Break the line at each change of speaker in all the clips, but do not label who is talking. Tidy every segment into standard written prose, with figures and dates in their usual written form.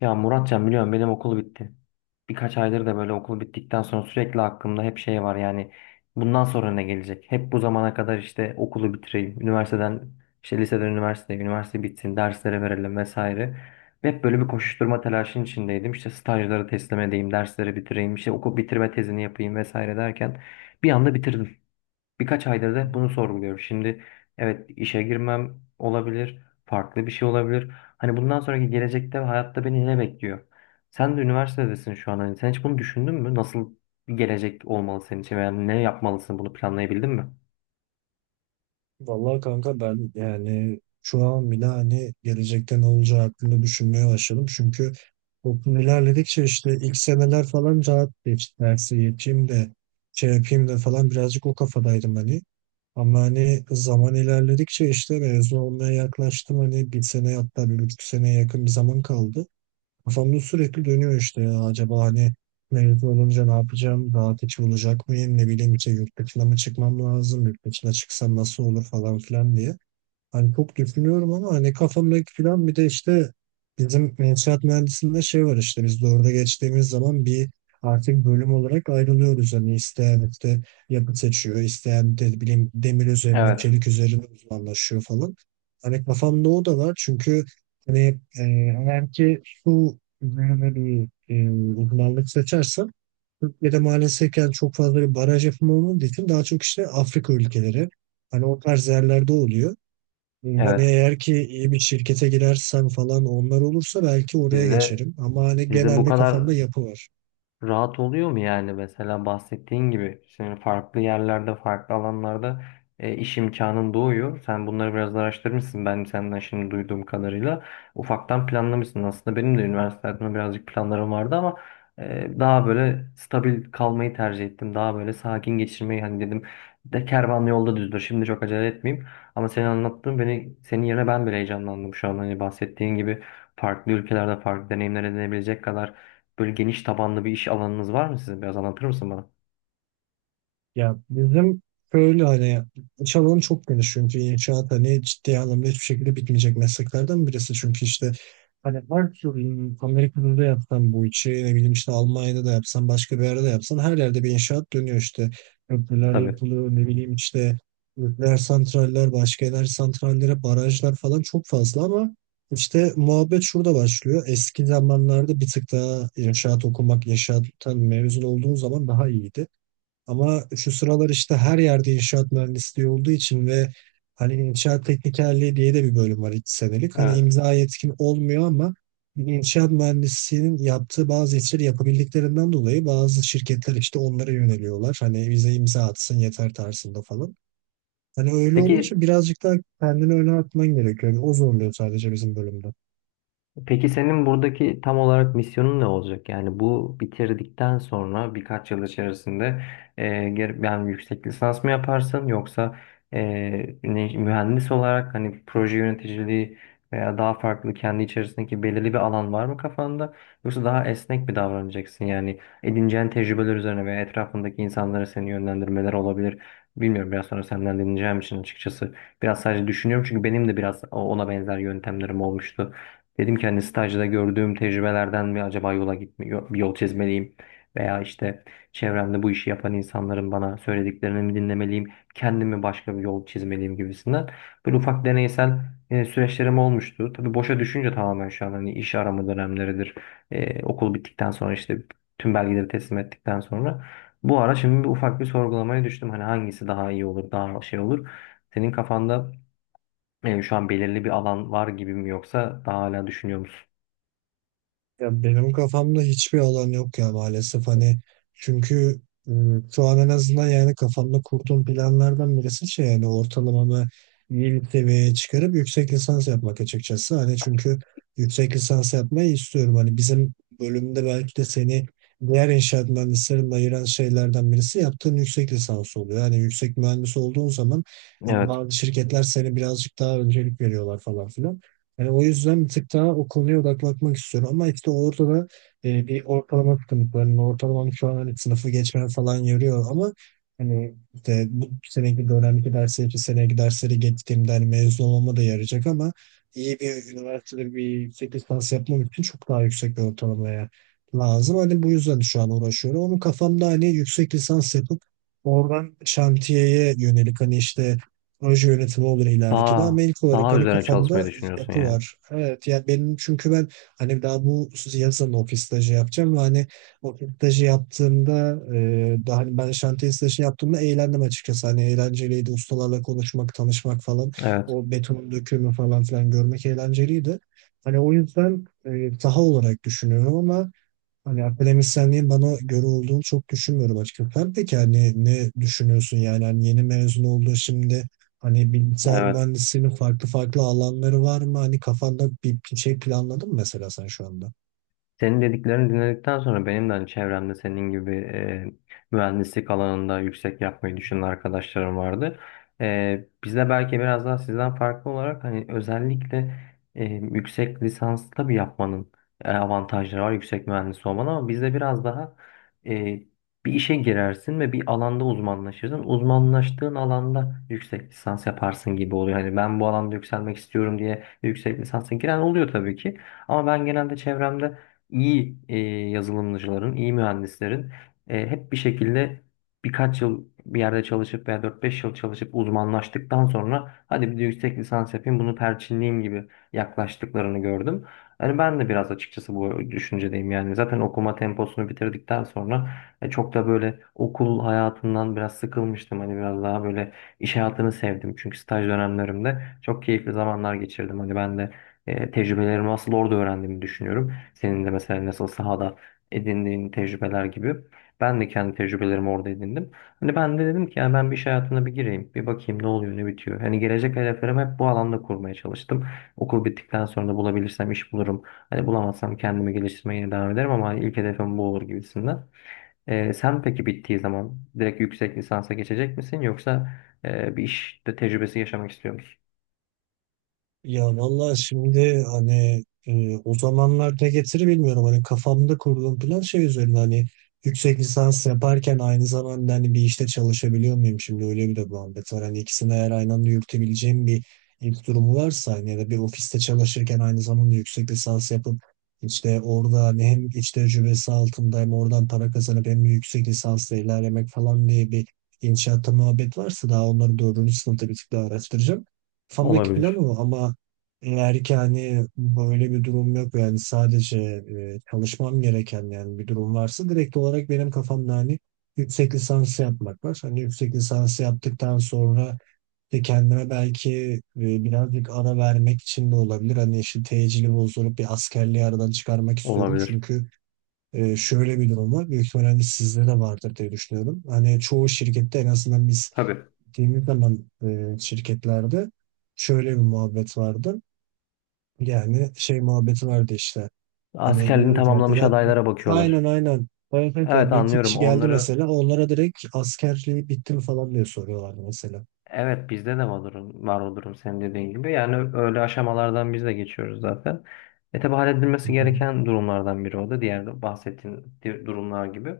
Ya Muratcan biliyorum benim okul bitti. Birkaç aydır da böyle okul bittikten sonra sürekli aklımda hep şey var yani bundan sonra ne gelecek? Hep bu zamana kadar işte okulu bitireyim, üniversiteden işte liseden üniversiteye, üniversite bitsin, derslere verelim vesaire. Hep böyle bir koşuşturma telaşının içindeydim. İşte stajları teslim edeyim, dersleri bitireyim, işte okul bitirme tezini yapayım vesaire derken bir anda bitirdim. Birkaç aydır da
Hı
hep bunu
hı.
sorguluyorum. Şimdi evet, işe girmem olabilir, farklı bir şey olabilir. Hani bundan sonraki gelecekte ve hayatta beni ne bekliyor? Sen de üniversitedesin şu an. Hani sen hiç bunu düşündün mü? Nasıl bir gelecek olmalı senin için veya ne yapmalısın? Bunu planlayabildin mi?
Vallahi kanka, ben yani şu an bile hani gelecekte ne olacağı hakkında düşünmeye başladım. Çünkü toplum ilerledikçe işte ilk seneler falan rahat geçti. Dersi yeteyim de şey yapayım da falan, birazcık o kafadaydım hani. Ama hani zaman ilerledikçe işte mezun olmaya yaklaştım. Hani bir sene, hatta 1,5 seneye yakın bir zaman kaldı. Kafamda sürekli dönüyor işte, ya acaba hani mezun olunca ne yapacağım? Rahat içi olacak mıyım? Ne bileyim işte, yurt dışına mı çıkmam lazım? Yurt dışına çıksam nasıl olur falan filan diye. Hani çok düşünüyorum ama hani kafamdaki plan, bir de işte bizim inşaat mühendisliğinde şey var, işte biz de orada geçtiğimiz zaman bir artık bölüm olarak ayrılıyoruz. Hani isteyen işte yapı seçiyor, isteyen de bileyim demir üzerine,
Evet,
çelik üzerine uzmanlaşıyor falan. Hani kafamda o da var, çünkü hani eğer ki su üzerine bir e, uzmanlık seçersem, Türkiye'de maalesef yani çok fazla bir baraj yapımı olmadığı için daha çok işte Afrika ülkeleri, hani o tarz yerlerde oluyor. Hani
evet.
eğer ki iyi bir şirkete girersem falan, onlar olursa belki oraya
Sizde
geçerim. Ama hani
sizde bu
genelde
kadar
kafamda yapı var.
rahat oluyor mu yani mesela bahsettiğin gibi senin farklı yerlerde farklı alanlarda iş imkanın doğuyor. Sen bunları biraz da araştırmışsın, ben senden şimdi duyduğum kadarıyla. Ufaktan planlamışsın aslında, benim de üniversitede birazcık planlarım vardı ama daha böyle stabil kalmayı tercih ettim. Daha böyle sakin geçirmeyi, hani dedim de kervan yolda düzdür, şimdi çok acele etmeyeyim. Ama senin anlattığın, beni senin yerine ben bile heyecanlandım şu an, hani bahsettiğin gibi farklı ülkelerde farklı deneyimler edinebilecek kadar böyle geniş tabanlı bir iş alanınız var mı sizin? Biraz anlatır mısın bana?
Ya bizim böyle hani iş alanı çok geniş, çünkü inşaat hani ciddi anlamda hiçbir şekilde bitmeyecek mesleklerden birisi. Çünkü işte hani her türlü Amerika'da da yapsan bu işi, ne bileyim işte, Almanya'da da yapsan, başka bir yerde de yapsan, her yerde bir inşaat dönüyor işte. Köprüler
Tabii.
yapılıyor, ne bileyim işte, nükleer santraller, başka enerji santrallere, barajlar falan çok fazla, ama işte muhabbet şurada başlıyor. Eski zamanlarda bir tık daha inşaat okumak, inşaattan mezun olduğun zaman daha iyiydi. Ama şu sıralar işte her yerde inşaat mühendisliği olduğu için ve hani inşaat teknikerliği diye de bir bölüm var, 2 senelik. Hani
Evet.
imza yetkin olmuyor ama inşaat mühendisliğinin yaptığı bazı işleri yapabildiklerinden dolayı bazı şirketler işte onlara yöneliyorlar. Hani bize imza atsın yeter tarzında falan. Hani öyle
Peki
olunca birazcık daha kendini öne atman gerekiyor. Yani o zorluyor sadece bizim bölümde.
Peki senin buradaki tam olarak misyonun ne olacak? Yani bu bitirdikten sonra birkaç yıl içerisinde yani yüksek lisans mı yaparsın yoksa e, mühendis olarak hani proje yöneticiliği veya daha farklı kendi içerisindeki belirli bir alan var mı kafanda? Yoksa daha esnek bir davranacaksın? Yani edineceğin tecrübeler üzerine veya etrafındaki insanlara seni yönlendirmeler olabilir. Bilmiyorum, biraz sonra senden dinleyeceğim için açıkçası biraz sadece düşünüyorum, çünkü benim de biraz ona benzer yöntemlerim olmuştu. Dedim ki hani stajda gördüğüm tecrübelerden mi acaba yola gitme, bir yol çizmeliyim veya işte çevremde bu işi yapan insanların bana söylediklerini mi dinlemeliyim, kendime başka bir yol çizmeliyim gibisinden. Böyle ufak deneysel süreçlerim olmuştu. Tabii boşa düşünce tamamen şu an hani iş arama dönemleridir. Okul bittikten sonra işte tüm belgeleri teslim ettikten sonra bu ara şimdi bir ufak bir sorgulamaya düştüm. Hani hangisi daha iyi olur, daha şey olur. Senin kafanda şu an belirli bir alan var gibi mi yoksa daha hala düşünüyor musun?
Ya benim kafamda hiçbir alan yok ya maalesef hani, çünkü e, şu an en azından yani kafamda kurduğum planlardan birisi şey, yani ortalamamı iyi bir seviyeye çıkarıp yüksek lisans yapmak açıkçası. Hani çünkü yüksek lisans yapmayı istiyorum. Hani bizim bölümde belki de seni diğer inşaat mühendislerinden ayıran şeylerden birisi yaptığın yüksek lisans oluyor. Yani yüksek mühendis olduğun zaman hani
Evet.
bazı şirketler seni birazcık daha öncelik veriyorlar falan filan. Yani o yüzden bir tık daha o konuya odaklanmak istiyorum. Ama işte orada da bir ortalama sıkıntı var. Yani ortalamam şu an hani sınıfı geçmem falan yoruyor, ama hani işte bu seneki dönemki dersleri, bir seneki dersleri geçtiğimde hani mezun olmama da yarayacak, ama iyi bir üniversitede bir yüksek lisans yapmam için çok daha yüksek bir ortalamaya lazım. Hani bu yüzden şu an uğraşıyorum. Onun kafamda hani yüksek lisans yapıp oradan şantiyeye yönelik hani işte proje yönetimi olur ileriki de,
Daha
ama ilk olarak
daha
hani
üzerine çalışmayı
kafamda
düşünüyorsun
yapı
yani.
var. Evet, yani benim çünkü ben hani daha bu yazın ofis stajı yapacağım, ve hani ofis stajı yaptığımda daha hani ben şantiye stajı yaptığımda eğlendim açıkçası. Hani eğlenceliydi ustalarla konuşmak, tanışmak falan,
Evet.
o betonun dökümü falan filan görmek eğlenceliydi. Hani o yüzden saha olarak düşünüyorum, ama hani akademisyenliğin bana göre olduğunu çok düşünmüyorum açıkçası. Sen peki hani ne düşünüyorsun, yani hani yeni mezun oldun şimdi, hani bilgisayar
Evet.
mühendisliğinin farklı farklı alanları var mı? Hani kafanda bir şey planladın mı mesela sen şu anda?
Senin dediklerini dinledikten sonra benim de hani çevremde senin gibi mühendislik alanında yüksek yapmayı düşünen arkadaşlarım vardı. Biz de belki biraz daha sizden farklı olarak hani özellikle yüksek lisans tabii yapmanın avantajları var yüksek mühendis olmanın, ama bizde biraz daha e, bir işe girersin ve bir alanda uzmanlaşırsın. Uzmanlaştığın alanda yüksek lisans yaparsın gibi oluyor. Hani ben bu alanda yükselmek istiyorum diye yüksek lisansa giren oluyor tabii ki. Ama ben genelde çevremde iyi yazılımcıların, iyi mühendislerin hep bir şekilde birkaç yıl bir yerde çalışıp veya dört beş yıl çalışıp uzmanlaştıktan sonra hadi bir de yüksek lisans yapayım bunu perçinleyeyim gibi yaklaştıklarını gördüm. Yani ben de biraz açıkçası bu düşüncedeyim, yani zaten okuma temposunu bitirdikten sonra çok da böyle okul hayatından biraz sıkılmıştım. Hani biraz daha böyle iş hayatını sevdim çünkü staj dönemlerimde çok keyifli zamanlar geçirdim. Hani ben de tecrübelerimi asıl orada öğrendiğimi düşünüyorum. Senin de mesela nasıl sahada edindiğin tecrübeler gibi. Ben de kendi tecrübelerimi orada edindim. Hani ben de dedim ki yani ben bir iş hayatına bir gireyim. Bir bakayım ne oluyor ne bitiyor. Hani gelecek hedeflerimi hep bu alanda kurmaya çalıştım. Okul bittikten sonra da bulabilirsem iş bulurum. Hani bulamazsam kendimi geliştirmeye yine devam ederim ama hani ilk hedefim bu olur gibisinden. Sen peki bittiği zaman direkt yüksek lisansa geçecek misin yoksa bir işte tecrübesi yaşamak istiyor musun?
Ya vallahi şimdi hani o zamanlar ne getirir bilmiyorum. Hani kafamda kurduğum plan şey üzerine, hani yüksek lisans yaparken aynı zamanda hani bir işte çalışabiliyor muyum, şimdi öyle bir de muhabbet var. Hani ikisini eğer aynı anda yürütebileceğim bir ilk durumu varsa, hani ya da bir ofiste çalışırken aynı zamanda yüksek lisans yapıp işte orada hani hem iç tecrübesi altında hem oradan para kazanıp hem de yüksek lisansla ilerlemek falan diye bir inşaatta muhabbet varsa, daha onları dördüncü sınıfta bir tık daha araştıracağım. Kafamdaki plan
Olabilir.
o, ama eğer ki hani böyle bir durum yok, yani sadece çalışmam gereken yani bir durum varsa, direkt olarak benim kafamda hani yüksek lisans yapmak var. Hani yüksek lisans yaptıktan sonra de kendime belki birazcık ara vermek için de olabilir. Hani işte tecili bozdurup bir askerliği aradan çıkarmak istiyorum.
Olabilir.
Çünkü şöyle bir durum var. Büyük ihtimalle hani, sizde de vardır diye düşünüyorum. Hani çoğu şirkette, en azından biz
Tabii.
gittiğimiz zaman, şirketlerde şöyle bir muhabbet vardı. Yani şey muhabbeti vardı işte. Hani
Askerliğini
diyordu ki
tamamlamış
mesela,
adaylara
aynen
bakıyorlar.
aynen. Bayılır ya,
Evet,
bir iki
anlıyorum.
kişi geldi
Onları
mesela, onlara direkt askerliği bitti mi falan diye soruyorlardı mesela.
evet, bizde de var o durum, var o durum senin dediğin gibi. Yani öyle aşamalardan biz de geçiyoruz zaten. E tabi,
Hı
halledilmesi
hı.
gereken durumlardan biri o da diğer bahsettiğin durumlar gibi.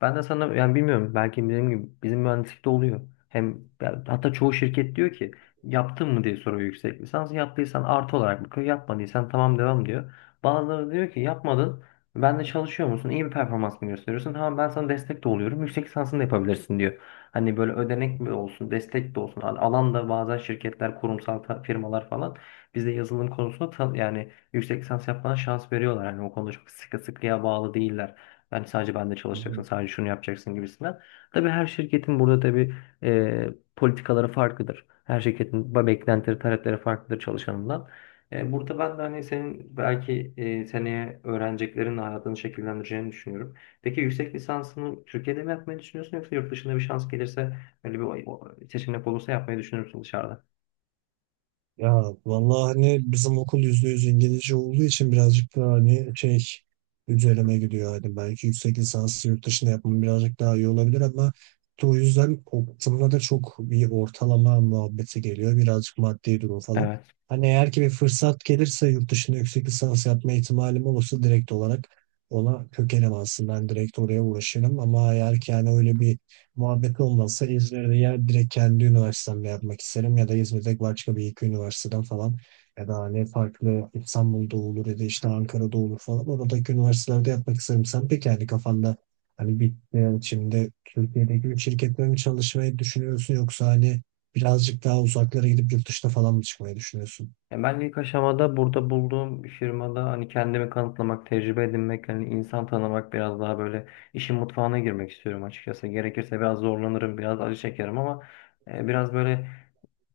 Ben de sana yani bilmiyorum belki bizim gibi bizim mühendislikte oluyor. Hem yani hatta çoğu şirket diyor ki yaptın mı diye soruyor yüksek lisans. Yaptıysan artı olarak bakıyor. Yapmadıysan tamam devam diyor. Bazıları diyor ki yapmadın. Ben de çalışıyor musun? İyi bir performans mı gösteriyorsun? Tamam ben sana destek de oluyorum. Yüksek lisansını da yapabilirsin diyor. Hani böyle ödenek mi olsun, destek de olsun. Alanda bazen şirketler, kurumsal firmalar falan bizde yazılım konusunda yani yüksek lisans yapmana şans veriyorlar. Hani o konuda çok sıkı sıkıya bağlı değiller. Yani sadece bende
Hı
çalışacaksın,
hı.
sadece şunu yapacaksın gibisinden. Tabii her şirketin burada tabii e, politikaları farklıdır. Her şirketin beklentileri, talepleri farklıdır çalışanından. Burada ben de hani senin belki seneye öğreneceklerin hayatını şekillendireceğini düşünüyorum. Peki yüksek lisansını Türkiye'de mi yapmayı düşünüyorsun yoksa yurt dışında bir şans gelirse öyle bir seçenek olursa yapmayı düşünür müsün dışarıda?
Ya vallahi hani bizim okul %100 İngilizce olduğu için birazcık daha hani şey üzerine gidiyor. Hani belki yüksek lisansı yurt dışında yapmam birazcık daha iyi olabilir, ama işte o yüzden okulda da çok bir ortalama muhabbeti geliyor. Birazcık maddi durum falan.
Evet.
Hani eğer ki bir fırsat gelirse, yurt dışında yüksek lisans yapma ihtimalim olursa, direkt olarak ona kökelim aslında. Ben direkt oraya uğraşırım, ama eğer ki yani öyle bir muhabbet olmazsa, İzmir'de ya direkt kendi üniversitemle yapmak isterim, ya da İzmir'de başka bir iki üniversiteden falan, ya da hani farklı İstanbul'da olur ya da işte Ankara'da olur falan, oradaki üniversitelerde yapmak isterim. Sen peki yani kafanda hani bir, yani şimdi Türkiye'deki bir şirkette mi çalışmayı düşünüyorsun yoksa hani birazcık daha uzaklara gidip yurt dışına falan mı çıkmayı düşünüyorsun?
Ya ben ilk aşamada burada bulduğum firmada hani kendimi kanıtlamak, tecrübe edinmek, hani insan tanımak, biraz daha böyle işin mutfağına girmek istiyorum açıkçası. Gerekirse biraz zorlanırım, biraz acı çekerim ama biraz böyle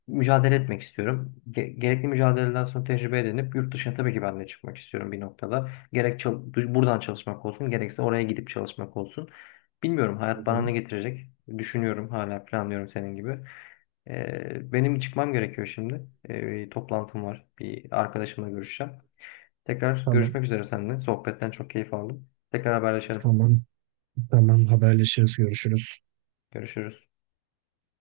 mücadele etmek istiyorum. Gerekli mücadeleden sonra tecrübe edinip yurt dışına tabii ki ben de çıkmak istiyorum bir noktada. Gerek buradan çalışmak olsun, gerekse oraya gidip çalışmak olsun. Bilmiyorum
Hı
hayat bana ne
hı.
getirecek. Düşünüyorum, hala planlıyorum senin gibi. Benim çıkmam gerekiyor şimdi. Bir toplantım var. Bir arkadaşımla görüşeceğim. Tekrar
Tamam.
görüşmek üzere seninle. Sohbetten çok keyif aldım. Tekrar haberleşelim.
Tamam. Tamam. Haberleşiriz. Görüşürüz.
Görüşürüz.